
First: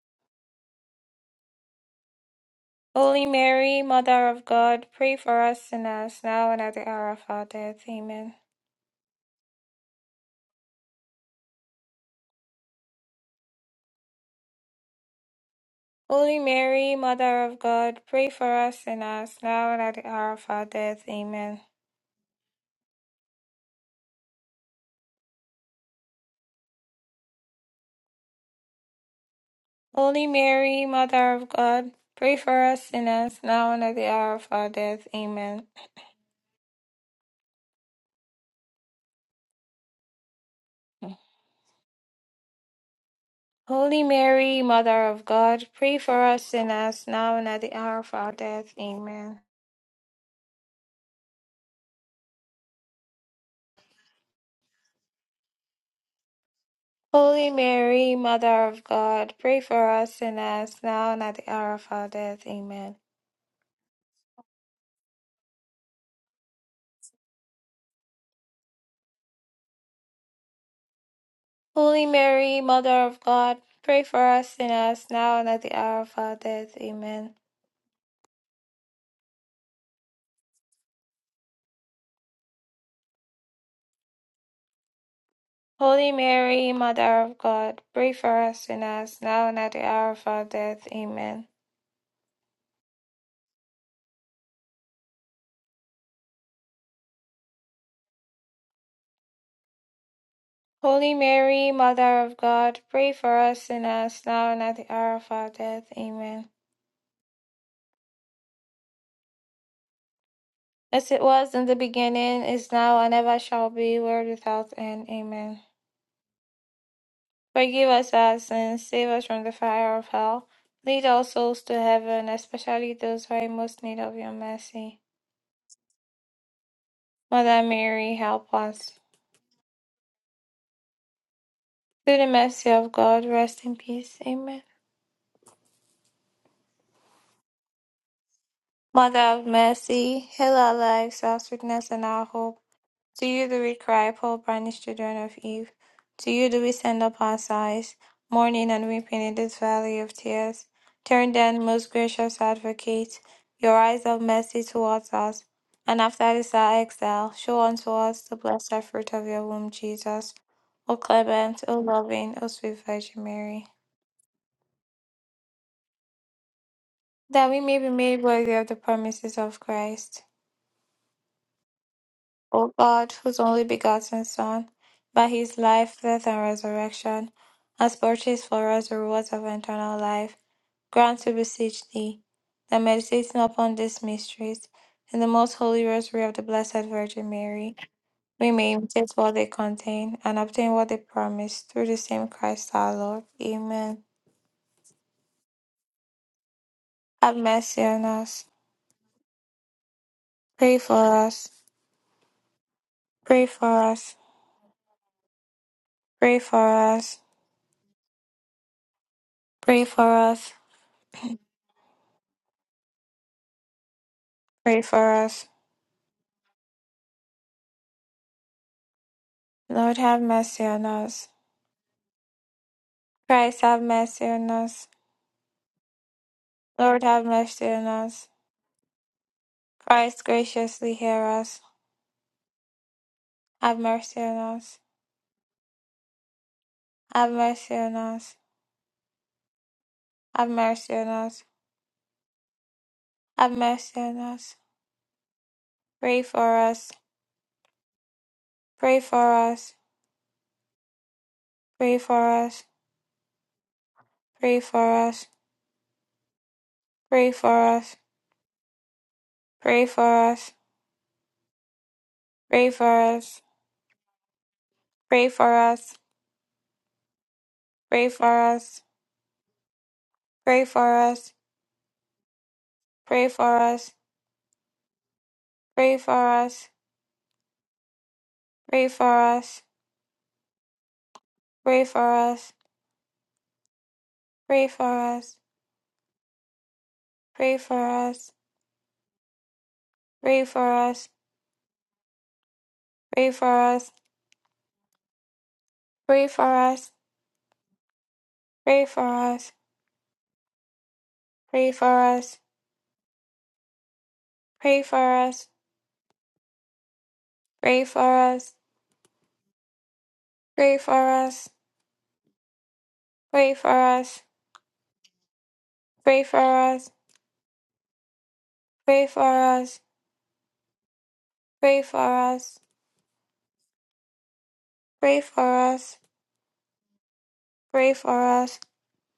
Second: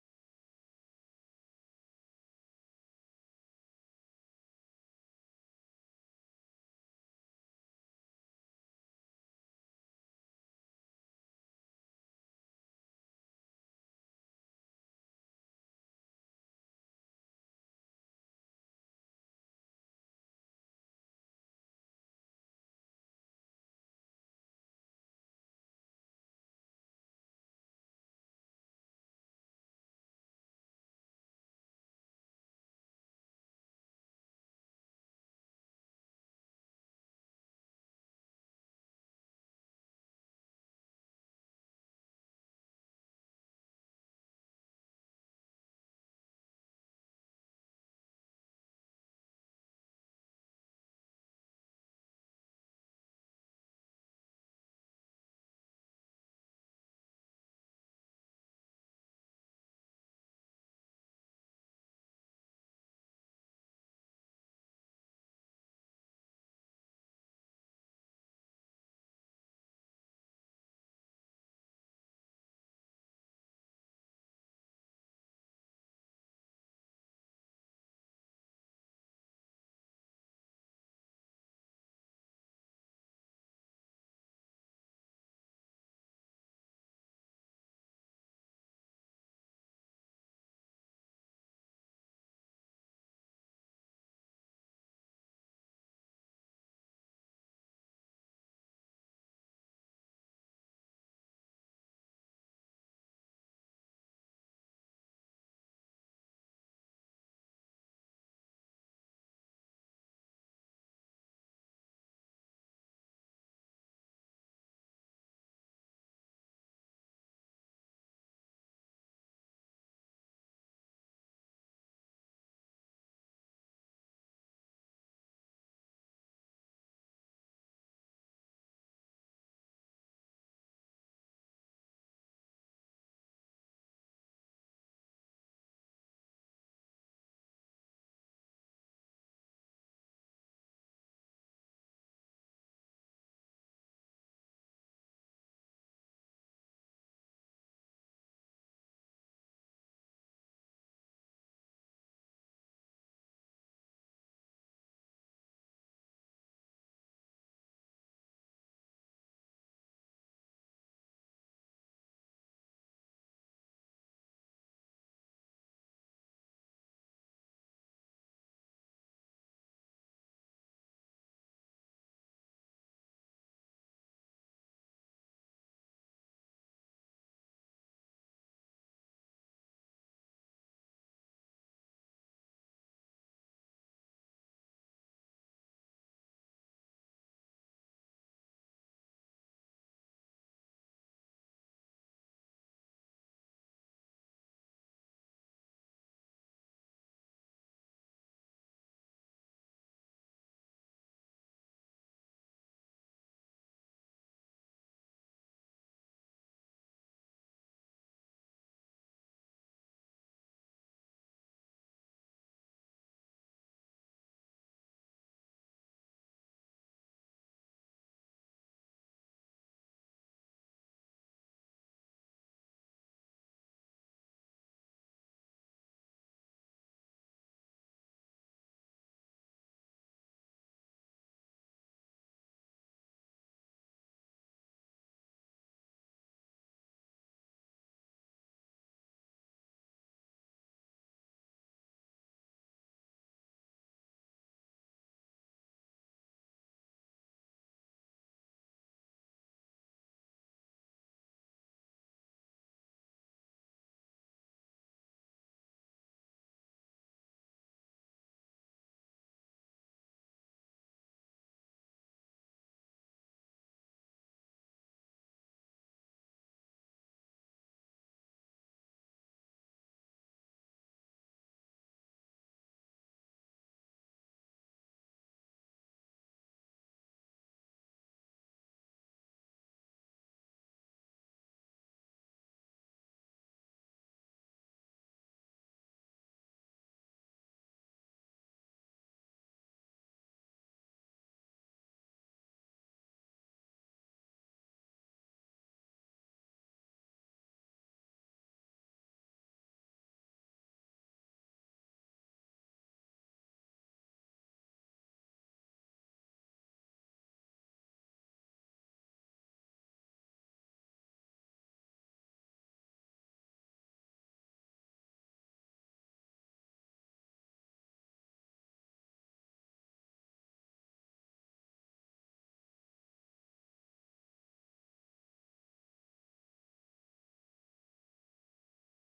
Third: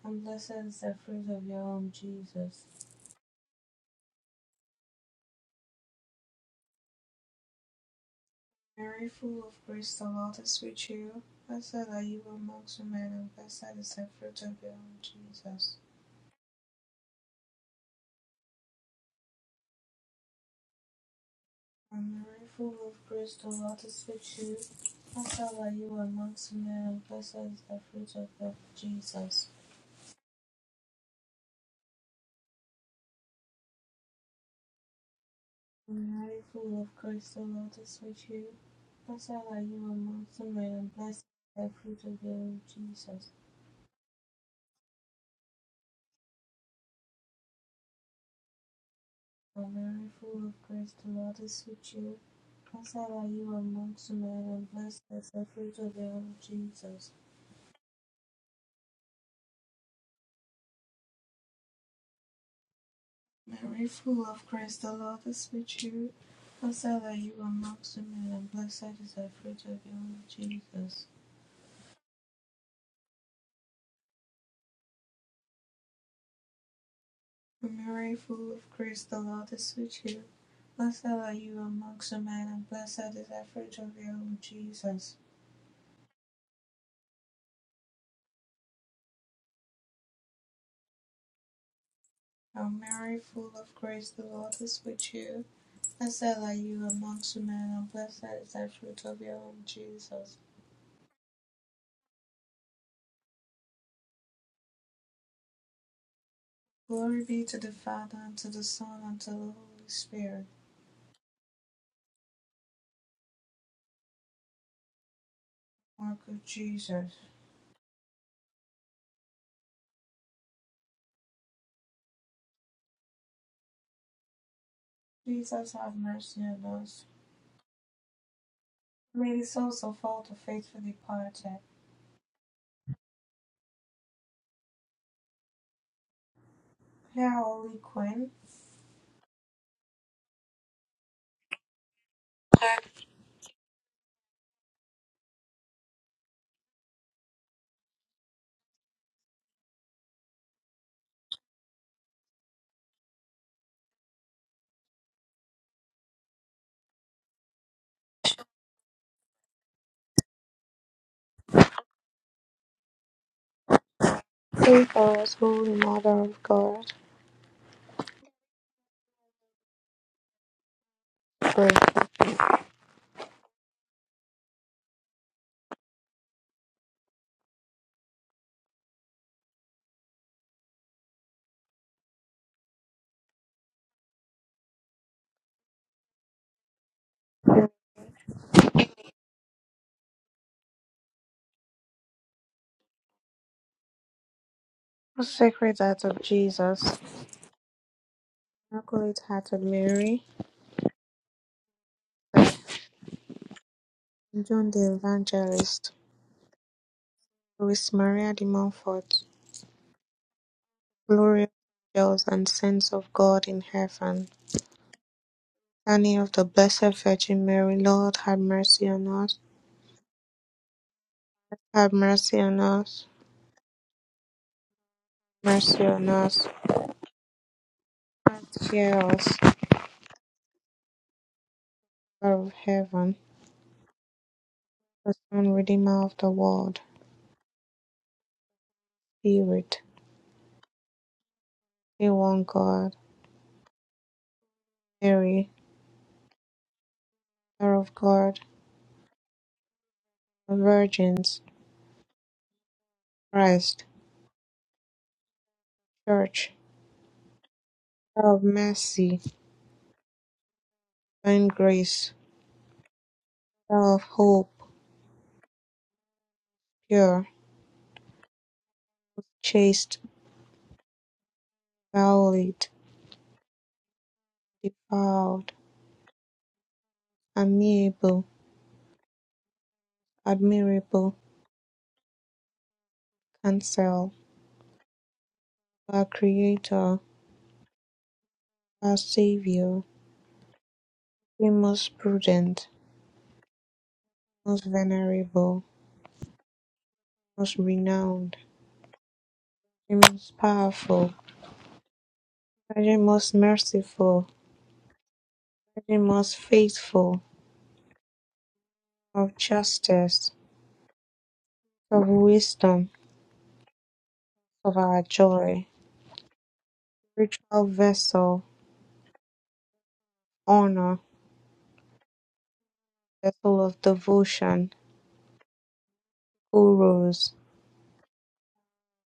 B: and blessed is the fruit of your womb, Jesus.
A: Holy Mary, Mother of God, pray for us sinners, now and at the hour of our death. Amen.
B: Mary, full of grace, the Lord is with you. Blessed are you amongst men, and blessed is the fruit of your womb, Jesus.
A: Holy Mary, Mother of God, pray for us sinners, now and at the hour of our death. Amen.
B: From the rifle of Bristol unto Switchoo, Blessed are you amongst men, and blessed is the fruit of the Jesus.
A: Holy Mary, Mother of God, pray for us sinners, now and at the hour of our death. Amen.
B: From the rifle of Bristol unto Switchoo, Blessed are you amongst men, and blessed is the fruit of your womb, Jesus.
A: Holy Mary, Mother of God, pray for us sinners, now and at the hour of our death. Amen.
B: From the rifle of Bristol unto Switchoo, Blessed are you amongst men, and blessed is the fruit of the Jesus.
A: Holy Mary, Mother of God, pray for us sinners, now and at the hour of our death. Amen.
B: Mary, full of grace, the Lord is with you. Blessed are you amongst women, and blessed is the fruit of your womb, Jesus.
A: Holy Mary, Mother of God, pray for us sinners now and at the hour of our death. Amen.
B: Mary, full of grace, the Lord is with you. Blessed are you amongst women, and blessed is the fruit of your womb, Jesus.
A: Holy Mary, Mother of God, pray for us sinners now and at the hour of our death. Amen.
B: Hail Mary, full of grace, the Lord is with you. Blessed are you amongst women, and blessed is the fruit of your womb, Jesus.
A: Holy Mary, Mother of God, pray for us sinners now and at the hour of our death. Amen.
B: Glory be to the Father, and to the Son, and to the Holy Spirit.
A: As it was in the beginning, is now, and ever shall be, world without end. Amen.
B: Mark of Jesus.
A: Forgive us our sins, save us from the fire of hell. Lead all souls to heaven, especially those who are in most need of your mercy.
B: Jesus have mercy on us.
A: Mother Mary, help us.
B: May the souls of all the faithful departed,
A: Through the mercy of God, rest in peace. Amen.
B: hear our Holy Queen,
A: Mother of mercy, heal our lives, our sweetness, and our hope. To you do we cry, poor banished children of Eve. To you do we send up our sighs, mourning and weeping in this valley of tears. Turn then, most gracious advocate, your eyes of mercy towards us, and after this our exile, show unto us the blessed fruit of your womb, Jesus. O clement, O loving, O sweet Virgin Mary,
B: pray for us, Holy Mother of God,
A: that we may be made worthy of the promises of Christ.
B: pray.
A: O God, whose only begotten Son, by his life, death, and resurrection, has purchased for us the rewards of eternal life, grant, we beseech thee, that meditating upon these mysteries, in the most holy rosary of the Blessed Virgin Mary, we may imitate what they contain and obtain what they promise through the same Christ our Lord. Amen.
B: O Sacred Heart of Jesus,
A: Have mercy on us.
B: Immaculate Heart of Mary,
A: Pray for us. Pray for us.
B: John the Evangelist,
A: Pray for us.
B: Louis Maria de Montfort,
A: Pray for us.
B: glorious angels and saints of God in heaven,
A: Pray for us.
B: Annie of the Blessed Virgin Mary, Lord, have mercy on us,
A: Lord have mercy on us.
B: have mercy on us,
A: Christ have mercy on us.
B: mercy on us,
A: Lord have mercy on us.
B: and hear us.
A: Christ graciously hear us.
B: Father of heaven,
A: Have mercy on us.
B: the Son, Redeemer of the world,
A: Have mercy on us.
B: Spirit,
A: Have mercy on us.
B: the one God,
A: Have mercy on us.
B: Mary,
A: Pray for us.
B: Mother of God,
A: Pray for us.
B: the Virgins,
A: Pray for us.
B: Christ,
A: Pray for us.
B: Church,
A: Pray for us.
B: Mother of mercy,
A: Pray for us.
B: divine grace,
A: Pray for us.
B: Mother of hope,
A: Pray for us.
B: pure,
A: Pray for us.
B: chaste,
A: Pray for us.
B: violate,
A: Pray for us.
B: defiled,
A: Pray for us.
B: amiable,
A: Pray for us.
B: admirable,
A: Pray for us,
B: counsel,
A: pray for us,
B: our Creator,
A: pray for us,
B: our Savior,
A: pray for us,
B: the most prudent,
A: pray for us,
B: most venerable,
A: pray for us,
B: most renowned,
A: pray for us,
B: the most powerful,
A: pray for us,
B: Virgin most merciful,
A: pray for us,
B: Virgin most faithful,
A: pray for us,
B: of justice,
A: pray for us,
B: of wisdom,
A: pray for us,
B: of our joy,
A: pray for us,
B: spiritual vessel,
A: pray for us, pray for us,
B: honor,
A: pray for us,
B: vessel of devotion,
A: pray for us, pray for us,
B: gurus,
A: pray for us,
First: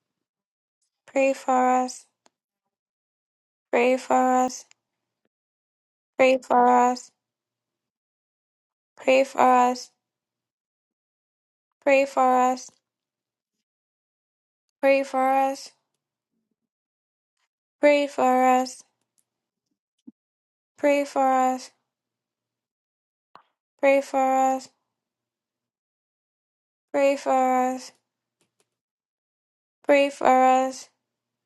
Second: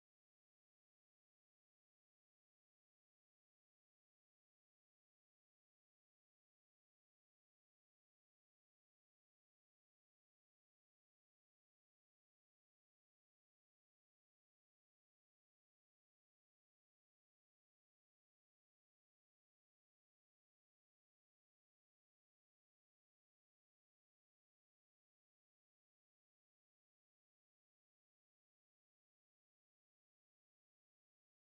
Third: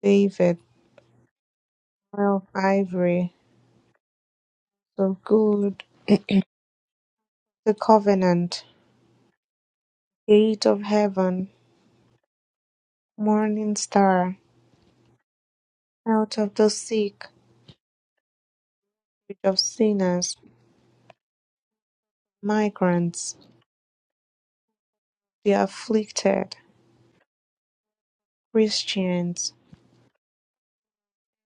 B: David,
A: pray for us,
B: oil of ivory,
A: pray for us,
B: the good,
A: pray for us,
B: the covenant, gate of heaven,
A: pray
B: morning star,
A: for us,
B: out of the sick,
A: pray for us,
B: bridge of sinners,
A: Pray for us,
B: migrants,
A: pray for us,
B: the afflicted,
A: pray for us,
B: Christians,
A: pray for us,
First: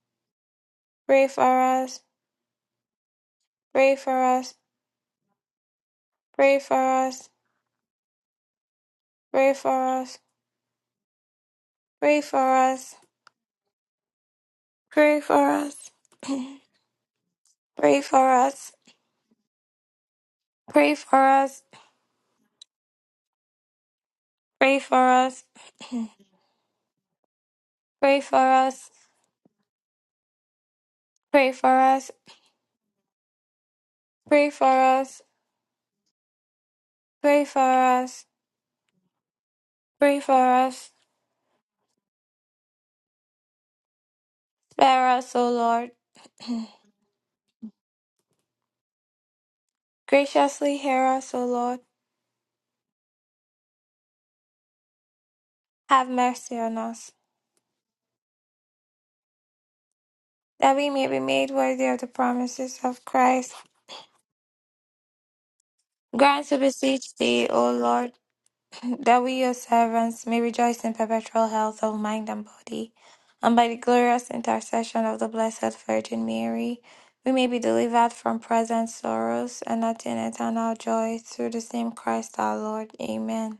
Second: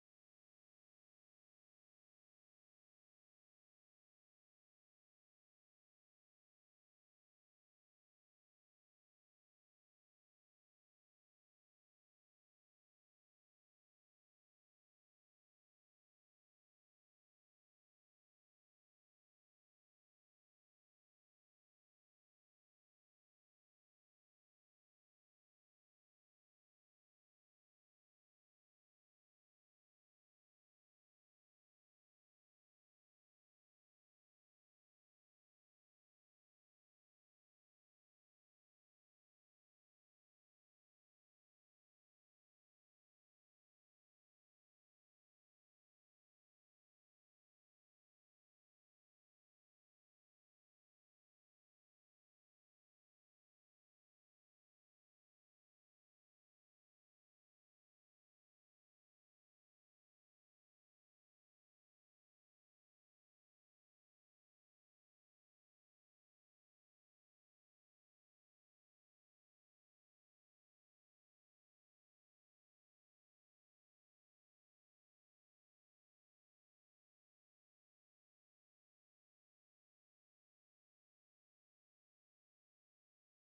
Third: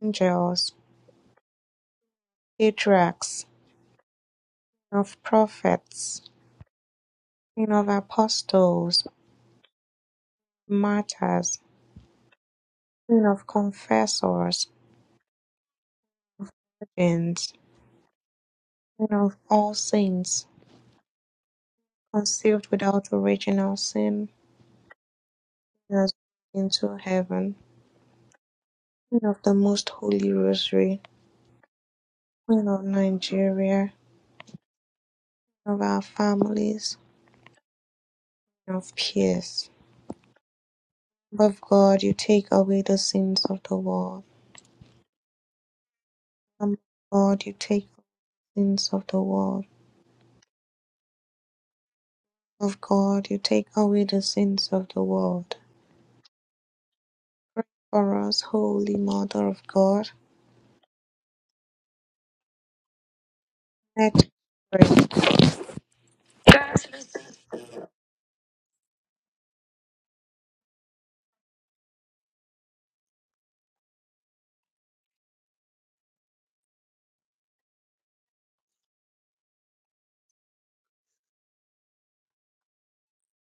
B: angels,
A: pray for us,
B: patriarchs,
A: pray for us,
B: Queen of Prophets,
A: pray for us,
B: Queen of Apostles,
A: pray for us,
B: Martyrs,
A: pray for us,
B: Queen of Confessors,
A: pray for us,
B: Virgins,
A: pray for us,
B: Queen of all saints,
A: pray for us,
B: conceived without original sin,
A: pray for us,
B: Queen into heaven,
A: pray for us,
B: Queen of the Most Holy Rosary,
A: pray for us, pray for us,
B: Queen of Nigeria,
A: pray for us,
B: Queen of our families,
A: pray
B: Queen of peace.
A: for us,
B: Lamb of God, you take away the sins of the world.
A: spare us, O Lord.
B: Lamb of God, you take away the sins of the world.
A: Graciously hear us, O Lord.
B: Of God, you take away the sins of the world.
A: Have mercy on us.
B: Pray for us, Holy Mother of God.
A: that we may be made worthy of the promises of Christ.
B: Let us pray.
A: Grant, to beseech thee, O Lord, that we, your servants, may rejoice in perpetual health of mind and body, and by the glorious intercession of the Blessed Virgin Mary, we may be delivered from present sorrows and attain eternal joy through the same Christ our Lord. Amen.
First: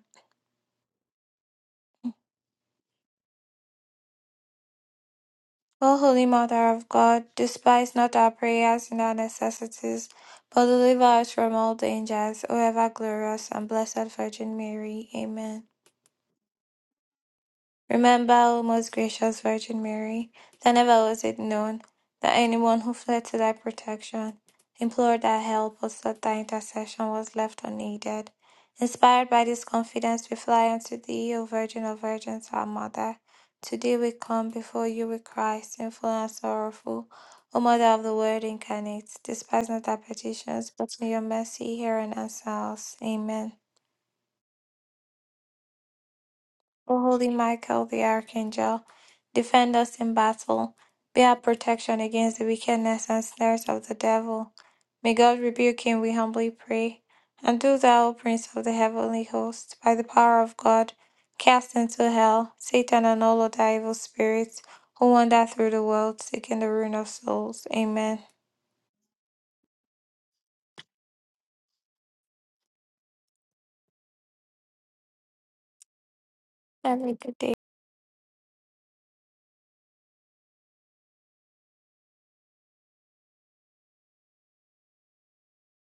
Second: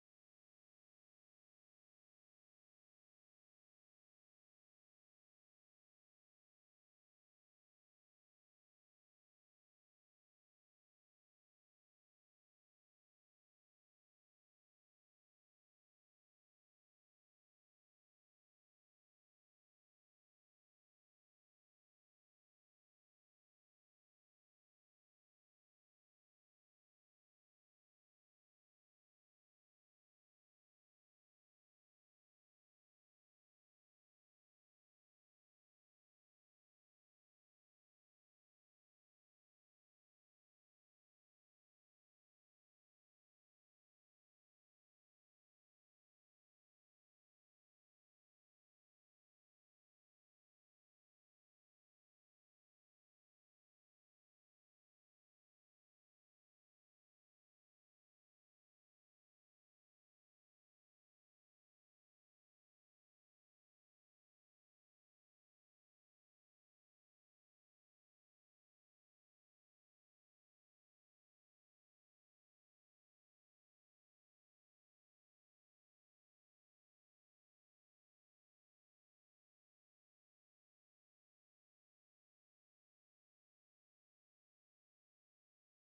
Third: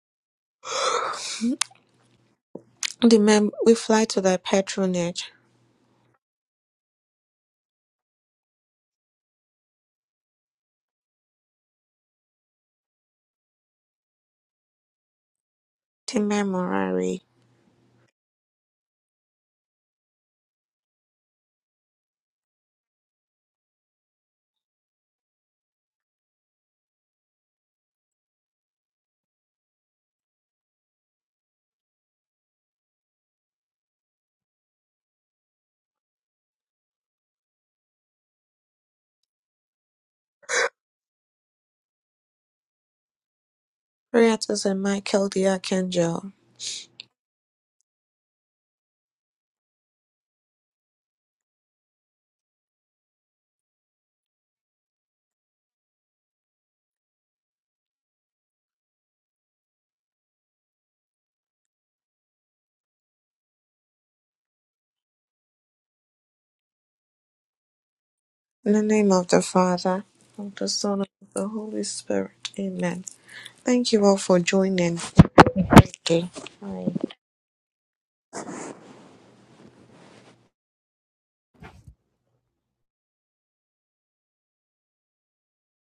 B: The mem- we fly to thy patronage.
A: O Holy Mother of God, despise not our prayers and our necessities, but deliver us from all dangers, O ever glorious and blessed Virgin Mary. Amen.
B: The memorary.
A: Remember, O most gracious Virgin Mary, that never was it known that anyone who fled to thy protection, implored thy help, or sought thy intercession was left unaided. Inspired by this confidence, we fly unto thee, O Virgin of Virgins, our Mother. Today we come before you with Christ, sinful and sorrowful. O Mother of the Word incarnate, despise not our petitions, but in your mercy hear and answer us. Amen.
B: Prayer to Saint Michael the Archangel.
A: O holy Michael the archangel, defend us in battle. Be our protection against the wickedness and snares of the devil. May God rebuke him, we humbly pray. And do thou, O Prince of the heavenly host, by the power of God, cast into hell Satan and all other evil spirits who wander through the world seeking the ruin of souls. Amen.
B: In the name of the Father, of the Son, and of the Holy Spirit. Amen. Thank you all for joining. Have a Great day. Bye.
A: Have a good day.